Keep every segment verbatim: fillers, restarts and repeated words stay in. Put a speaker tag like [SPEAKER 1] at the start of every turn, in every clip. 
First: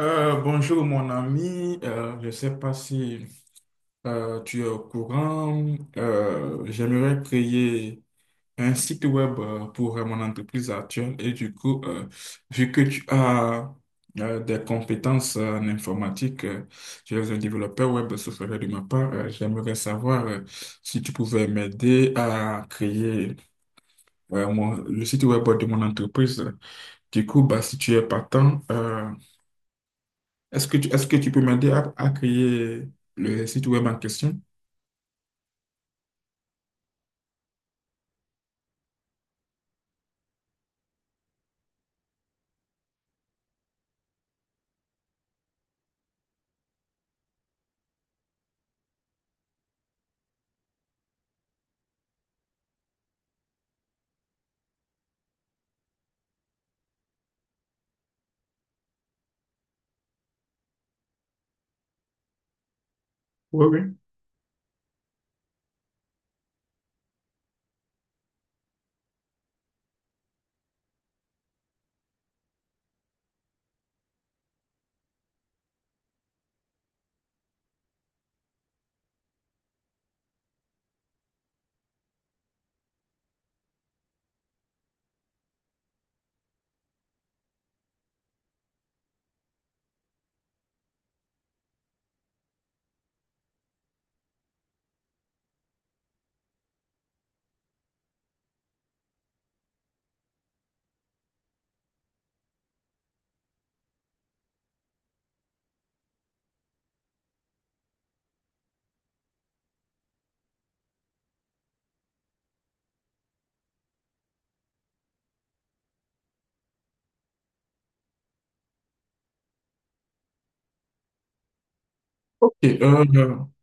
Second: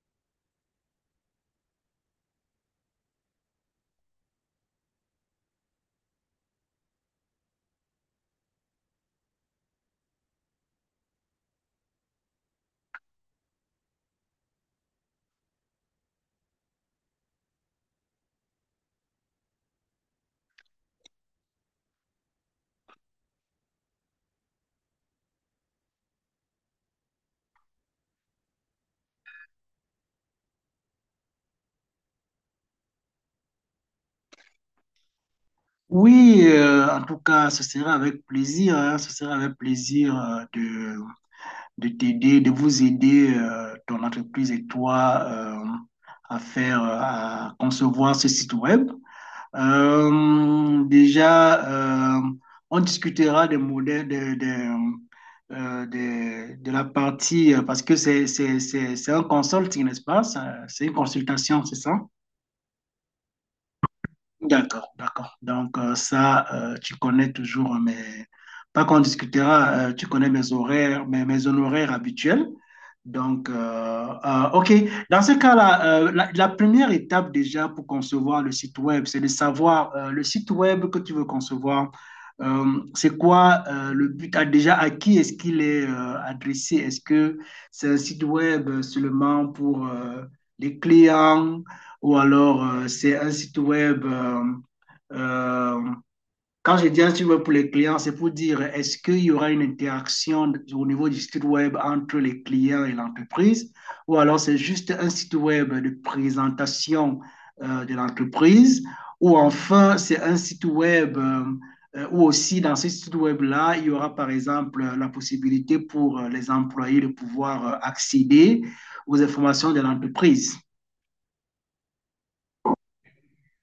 [SPEAKER 1] Euh, bonjour mon ami. Euh, je ne sais pas si euh, tu es au courant. Euh, j'aimerais créer un site web euh, pour euh, mon entreprise actuelle. Et du coup, euh, vu que tu as euh, des compétences euh, en informatique, euh, tu es un développeur web, ce serait de ma part, euh, j'aimerais savoir euh, si tu pouvais m'aider à créer euh, mon- le site web de mon entreprise. Du coup, bah, si tu es partant, euh, est-ce que tu, est-ce que tu peux m'aider à, à créer le site web en question?
[SPEAKER 2] Oui, euh, en tout cas, ce sera avec plaisir, hein, ce sera avec plaisir euh, de, de t'aider, de vous aider, euh, ton entreprise et toi, euh, à faire, euh, à concevoir ce site web. Euh, déjà, euh, on discutera des modèles, des, des, euh, des- de la partie, euh, parce que c'est, c'est, c'est, c'est un consulting, n'est-ce pas? Ça- C'est une consultation, c'est ça?
[SPEAKER 1] Oui, oui.
[SPEAKER 2] D'accord, d'accord. Donc euh, ça, euh, tu connais toujours mes... Pas qu'on discutera, euh, tu connais mes horaires, mes, mes honoraires habituels. Donc, euh, euh, OK. Dans ce cas-là, euh, la, la première étape déjà pour concevoir le site web, c'est de savoir euh, le site web que tu veux concevoir. Euh, c'est quoi euh, le but? Ah, déjà, à qui est-ce qu'il est euh, adressé? Est-ce que c'est un site web seulement pour euh, les clients? Ou alors euh, c'est un site web. euh, euh, Quand je dis un site web pour les clients, c'est pour dire est-ce qu'il y aura une interaction au niveau du site web entre les clients et l'entreprise, ou alors c'est juste un site web de présentation euh, de l'entreprise, ou enfin c'est un site web euh, euh, où aussi dans ce site web-là, il y aura par exemple euh, la possibilité pour euh, les employés de pouvoir euh, accéder aux informations de l'entreprise.
[SPEAKER 1] Et, euh,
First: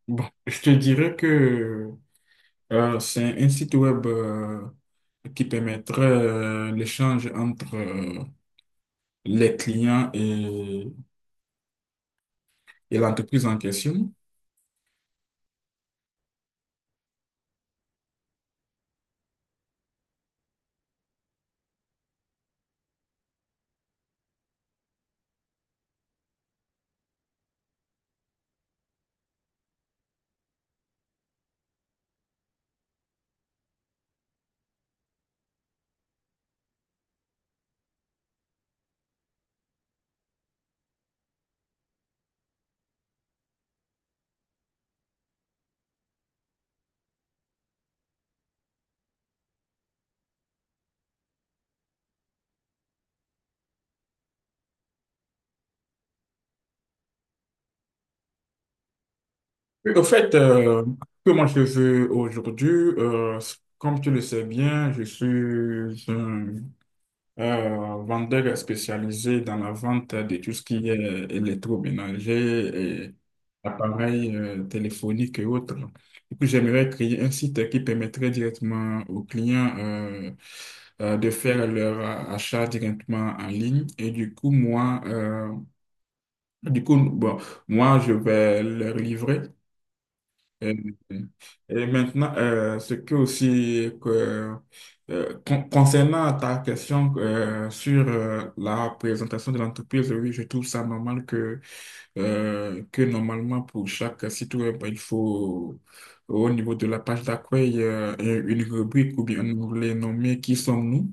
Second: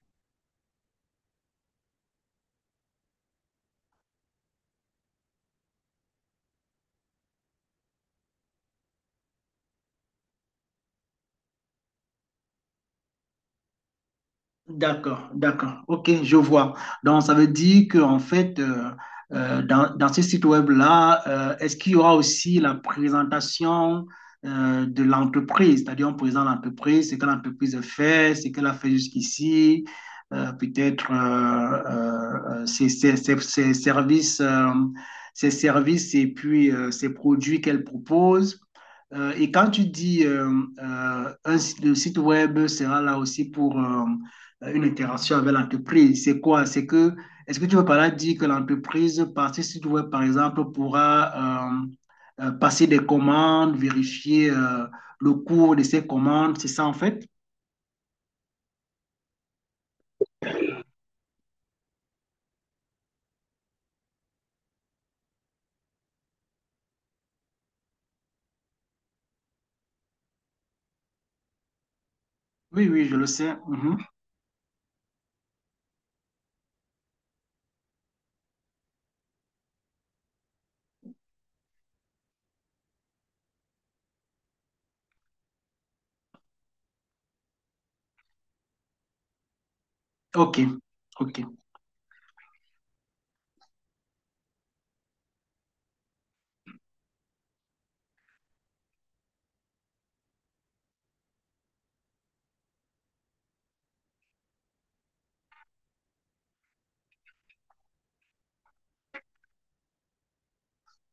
[SPEAKER 1] bon, je te dirais que euh, c'est un site web euh, qui permettrait euh, l'échange entre euh, les clients et l'entreprise en question.
[SPEAKER 2] D'accord, d'accord. OK, je vois. Donc, ça veut dire qu'en fait, euh, euh, dans, dans ce site web-là, euh, est-ce qu'il y aura aussi la présentation euh, de l'entreprise? C'est-à-dire, on présente l'entreprise, ce que l'entreprise a fait, ce qu'elle a fait jusqu'ici, euh, peut-être euh, euh, ses, ses- ses- ses services, euh, ses services et puis euh, ses produits qu'elle propose. Euh, et quand tu dis euh, euh, un site, le site web sera là aussi pour... euh, euh, une interaction avec l'entreprise. C'est quoi? C'est que, est-ce que tu veux par là dire que l'entreprise, par si tu veux, par exemple, pourra euh, euh, passer des commandes, vérifier euh, le cours de ces commandes, c'est ça en fait?
[SPEAKER 1] Oui. Au fait, euh, comment je veux aujourd'hui, euh, comme tu le sais bien, je suis un Euh, vendeur spécialisé dans la vente de tout ce qui est
[SPEAKER 2] Oui,
[SPEAKER 1] électroménager
[SPEAKER 2] oui,
[SPEAKER 1] et
[SPEAKER 2] je le sais. Mhm.
[SPEAKER 1] appareils euh, téléphoniques et autres. Du coup, j'aimerais créer un site qui permettrait directement aux clients euh, euh, de faire leur achat directement en ligne. Et du coup, moi, euh, du coup, bon, moi, je vais leur livrer.
[SPEAKER 2] OK,
[SPEAKER 1] Et,
[SPEAKER 2] OK.
[SPEAKER 1] et maintenant, euh, ce que aussi que, euh, con- concernant ta question euh, sur euh, la présentation de l'entreprise, oui, je trouve ça normal que, euh, que normalement pour chaque site web, bah, il faut au niveau de la page d'accueil euh, une rubrique ou bien un onglet nommé Qui sommes-nous?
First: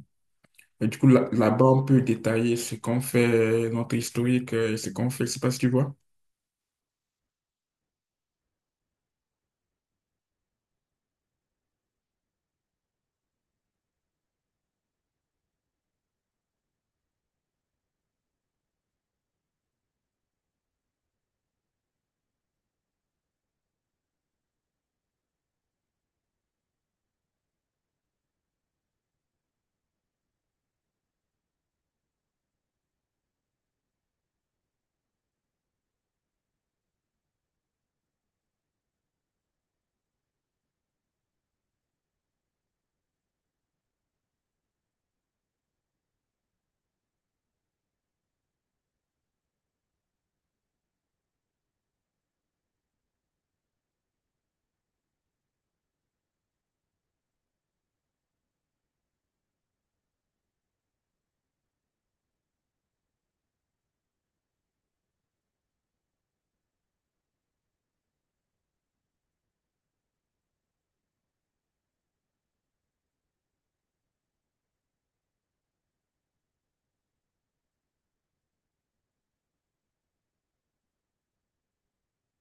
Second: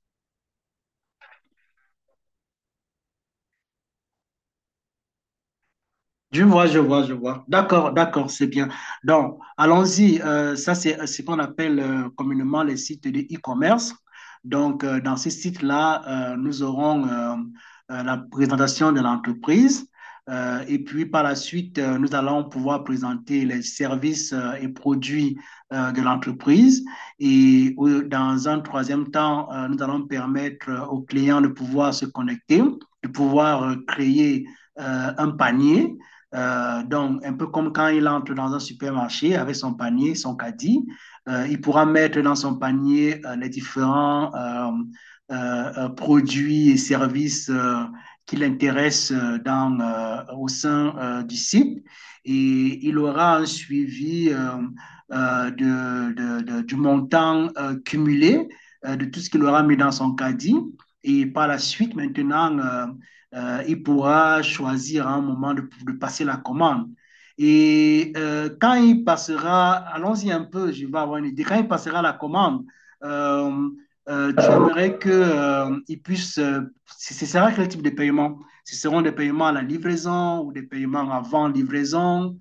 [SPEAKER 1] Et du coup, là- là-bas, on peut détailler ce qu'on fait, notre historique euh, et ce qu'on fait. Je sais pas si tu vois.
[SPEAKER 2] Je vois, je vois, je vois. D'accord, d'accord, c'est bien. Donc, allons-y. Euh, ça, c'est euh, ce qu'on appelle euh, communément les sites de e-commerce. Donc, euh, dans ces sites-là, euh, nous aurons euh, euh, la présentation de l'entreprise. Euh, et puis, par la suite, euh, nous allons pouvoir présenter les services euh, et produits euh, de l'entreprise. Et au- dans un troisième temps, euh, nous allons permettre euh, aux clients de pouvoir se connecter, de pouvoir euh, créer euh, un panier euh, donc, un peu comme quand il entre dans un supermarché avec son panier, son caddie, euh, il pourra mettre dans son panier euh, les différents euh, euh, euh, produits et services euh, qui l'intéressent euh, dans, euh, au sein euh, du site. Et il aura un suivi euh, euh, de, de, de, du montant euh, cumulé euh, de tout ce qu'il aura mis dans son caddie. Et par la suite, maintenant, euh, euh, il pourra choisir à un moment de, de passer la commande. Et euh, quand il passera, allons-y un peu, je vais avoir une idée, quand il passera la commande, euh, euh, tu aimerais que, euh, il puisse, euh, ce sera quel type de paiement? Ce seront des paiements à la livraison ou des paiements avant livraison?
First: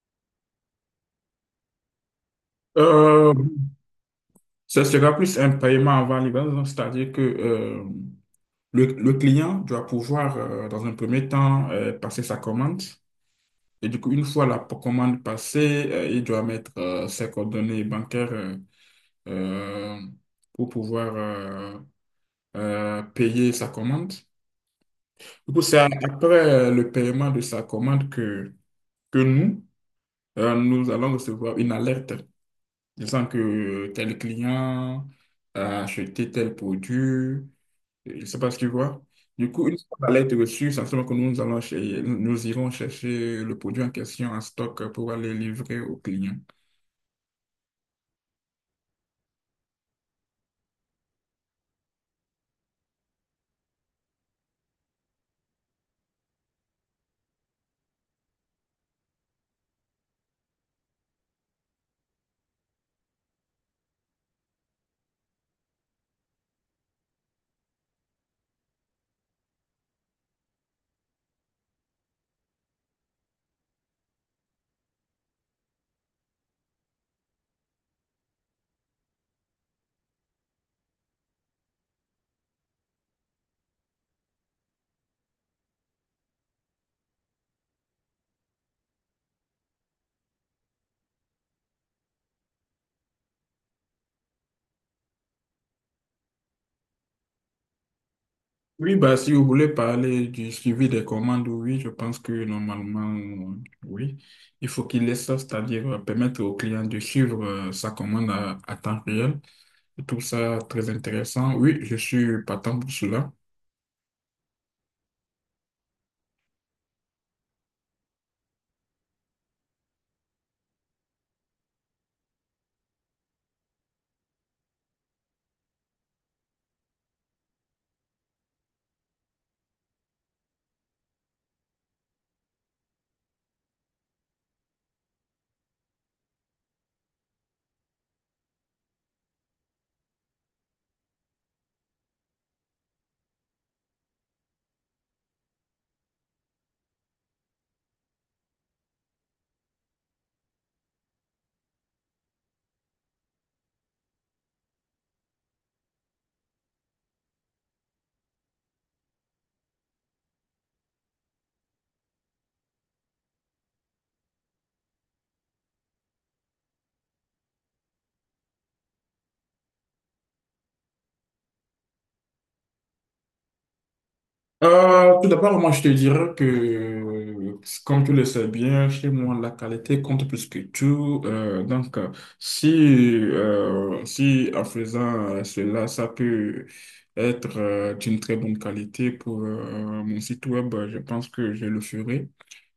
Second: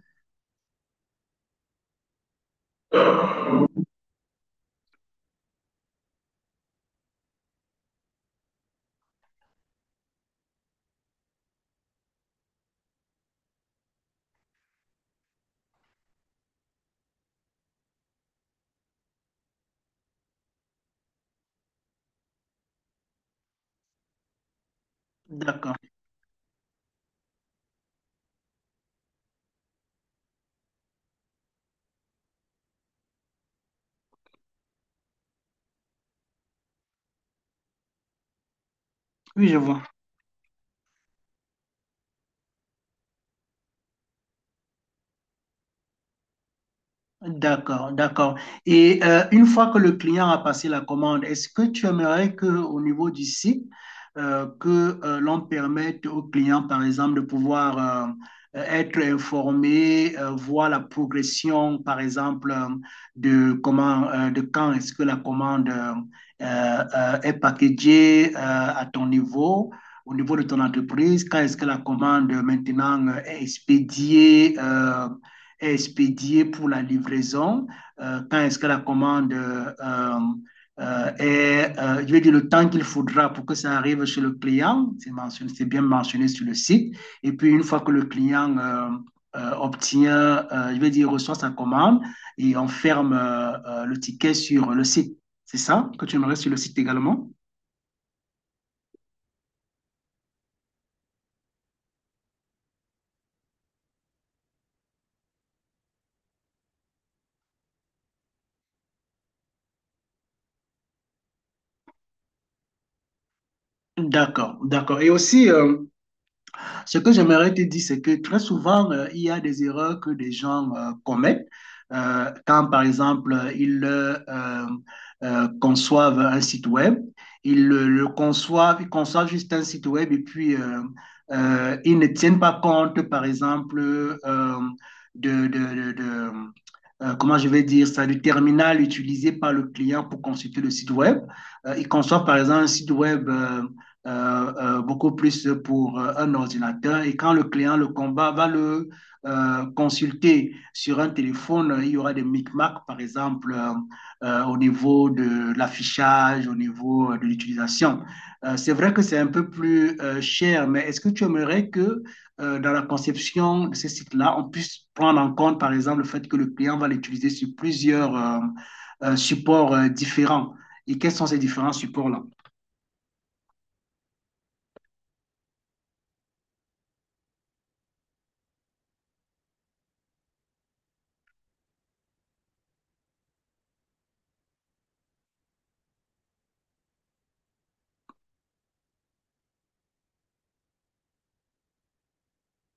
[SPEAKER 1] Euh, Ce sera plus un paiement avant livraison, c'est-à-dire que euh, le le client doit pouvoir, euh, dans un premier temps, euh, passer sa commande. Et du coup, une fois la p- commande passée, euh, il doit mettre euh, ses coordonnées bancaires euh, euh, pour pouvoir euh, euh, payer sa commande. Du coup,
[SPEAKER 2] D'accord.
[SPEAKER 1] c'est après euh, le paiement de sa commande que, que nous, euh, nous allons recevoir une alerte disant que euh, tel client a acheté tel produit. Je ne sais pas si tu vois.
[SPEAKER 2] Oui,
[SPEAKER 1] Du
[SPEAKER 2] je
[SPEAKER 1] coup, une
[SPEAKER 2] vois.
[SPEAKER 1] fois la lettre reçue, ça se que nous allons chez- nous irons chercher le produit en question en stock pour aller livrer au client.
[SPEAKER 2] D'accord, d'accord. Et euh, une fois que le client a passé la commande, est-ce que tu aimerais que, au niveau du site, euh, que euh, l'on permette au client, par exemple, de pouvoir euh, être informé, euh, voir la progression, par exemple, euh, de comment, euh, de quand est-ce que la commande euh, euh, est packagée euh, à ton niveau? Au niveau de ton entreprise, quand est-ce que la commande euh, maintenant euh, est expédiée, euh, est expédiée pour la livraison, euh, quand est-ce que la commande euh, euh, est, euh, je vais dire le temps qu'il faudra pour que ça arrive chez le client, c'est, mentionné, c'est bien mentionné sur le site, et puis une fois que le client euh, euh, obtient, euh, je vais dire, reçoit sa commande et on ferme euh, euh, le ticket sur le site. C'est ça que tu aimerais sur le site également?
[SPEAKER 1] Oui, bah, si vous voulez parler du suivi des commandes, oui, je pense que normalement, oui, il faut qu'il laisse ça, c'est-à-dire euh, permettre au client de suivre euh, sa commande à, à temps réel. Je trouve ça très intéressant. Oui, je suis partant pour cela.
[SPEAKER 2] D'accord, d'accord. Et aussi, euh, ce que j'aimerais te dire, c'est que très souvent, euh, il y a des erreurs que des gens euh, commettent euh, quand, par exemple, ils euh, euh, conçoivent un site web. Ils le, le conçoivent, ils conçoivent juste un site web et puis euh, euh, ils ne tiennent pas compte, par exemple, euh, de, de, de, de- euh, comment je vais dire ça, du terminal utilisé par le client pour consulter le site web. Euh, ils conçoivent, par exemple, un site web. euh, euh, euh, beaucoup plus pour euh, un ordinateur. Et quand le client, le combat, va le euh, consulter sur un téléphone, il y aura des micmacs, par exemple, euh, euh, au niveau de l'affichage, au niveau euh, de l'utilisation. Euh, c'est vrai que c'est un peu plus euh, cher, mais est-ce que tu aimerais que euh, dans la conception de ces sites-là, on puisse prendre en compte, par exemple, le fait que le client va l'utiliser sur plusieurs euh, euh, supports euh, différents? Et quels sont ces différents supports-là?
[SPEAKER 1] Euh, tout d'abord, moi, je te dirais que, euh, comme tu le sais bien, chez moi, la qualité compte plus que tout. Euh, donc, euh, si, euh, si en faisant euh, cela, ça peut être euh, d'une très bonne qualité pour euh, mon site web, je pense que je le ferai.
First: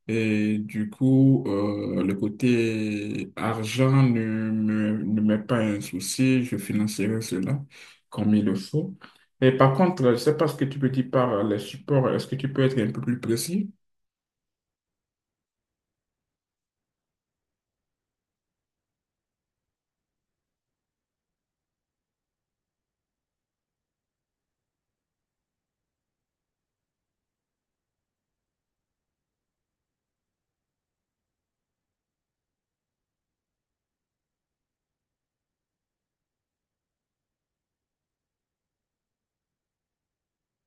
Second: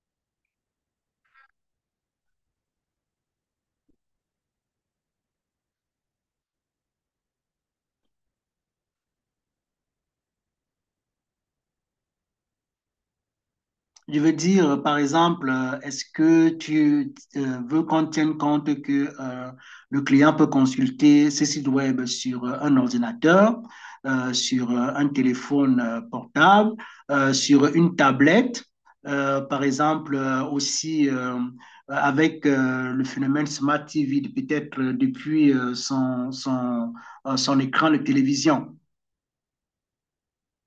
[SPEAKER 1] Et du coup, euh, le côté argent ne me, ne m'est pas un souci, je financerai cela comme il le faut. Et par contre, je ne sais pas ce que tu peux dire par les supports, est-ce que tu peux être un peu plus précis?
[SPEAKER 2] Je veux dire, euh, par exemple, euh, est-ce que tu euh, veux qu'on tienne compte que euh, le client peut consulter ses sites web sur euh, un ordinateur, euh, sur euh, un téléphone euh, portable, euh, sur une tablette, euh, par exemple, euh, aussi euh, avec euh, le phénomène Smart T V, de peut-être euh, depuis euh, son, son, euh, son écran de télévision.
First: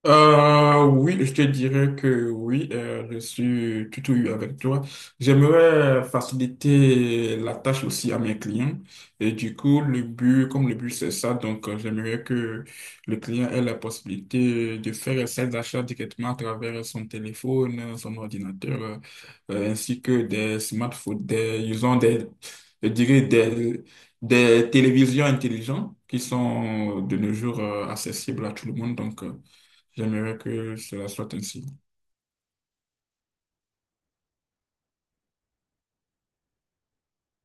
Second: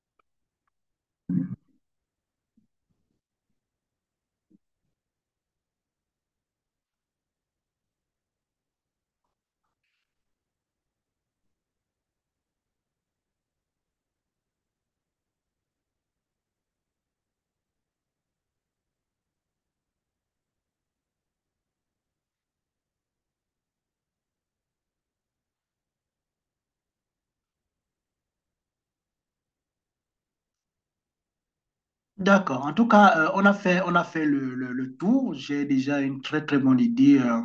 [SPEAKER 1] Euh, oui, je te dirais que oui, euh, je suis tout ouïe avec toi. J'aimerais faciliter la tâche aussi à mes clients. Et du coup, le but, comme le but, c'est ça, donc euh, j'aimerais que le client ait la possibilité de faire ses achats directement à travers son téléphone, son ordinateur, euh, euh, ainsi que des smartphones, des, ils ont des, je dirais des, des télévisions intelligentes qui sont de nos jours euh, accessibles à tout le monde. Donc, euh, j'aimerais que cela soit ainsi.
[SPEAKER 2] D'accord. En tout cas, euh, on a fait, on a fait le, le- le tour. J'ai déjà une très, très bonne idée euh,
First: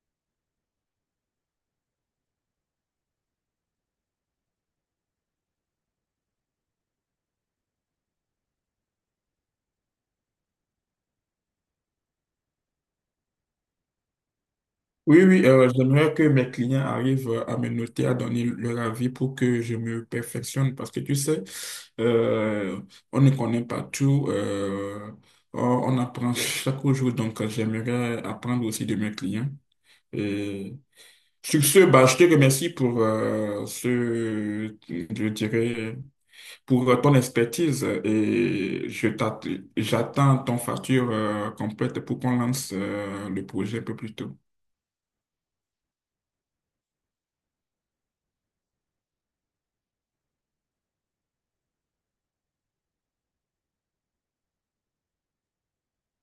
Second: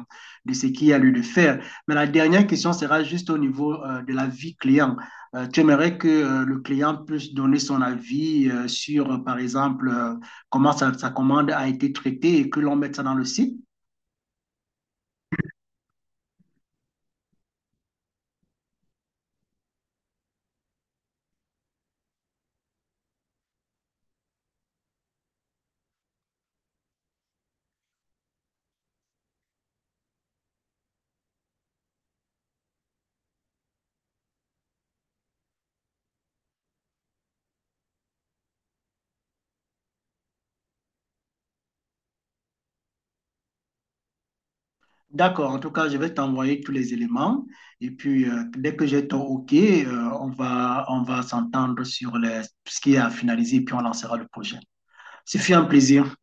[SPEAKER 2] de ce qu'il y a lieu de faire. Mais la dernière question sera juste au niveau euh, de la vie client. Euh, tu aimerais que euh, le client puisse donner son avis euh, sur, euh, par exemple, euh, comment sa, sa commande a été traitée et que l'on mette ça dans le site?
[SPEAKER 1] Oui, oui, euh, j'aimerais que mes clients arrivent euh, à me noter, à donner leur avis pour que je me perfectionne parce que tu sais, euh, on ne connaît pas tout. Euh, on, on apprend chaque jour, donc euh, j'aimerais apprendre aussi de mes clients. Et sur ce, bah, je te remercie pour euh, ce, je dirais, pour euh, ton expertise euh, et je t'att- j'attends ton facture euh, complète pour qu'on lance euh, le projet un peu plus tôt.
[SPEAKER 2] D'accord. En tout cas, je vais t'envoyer tous les éléments. Et puis, euh, dès que j'ai ton OK, euh, on va, on va s'entendre sur les- ce qui est à finaliser et puis on lancera le projet. Ce fut un plaisir.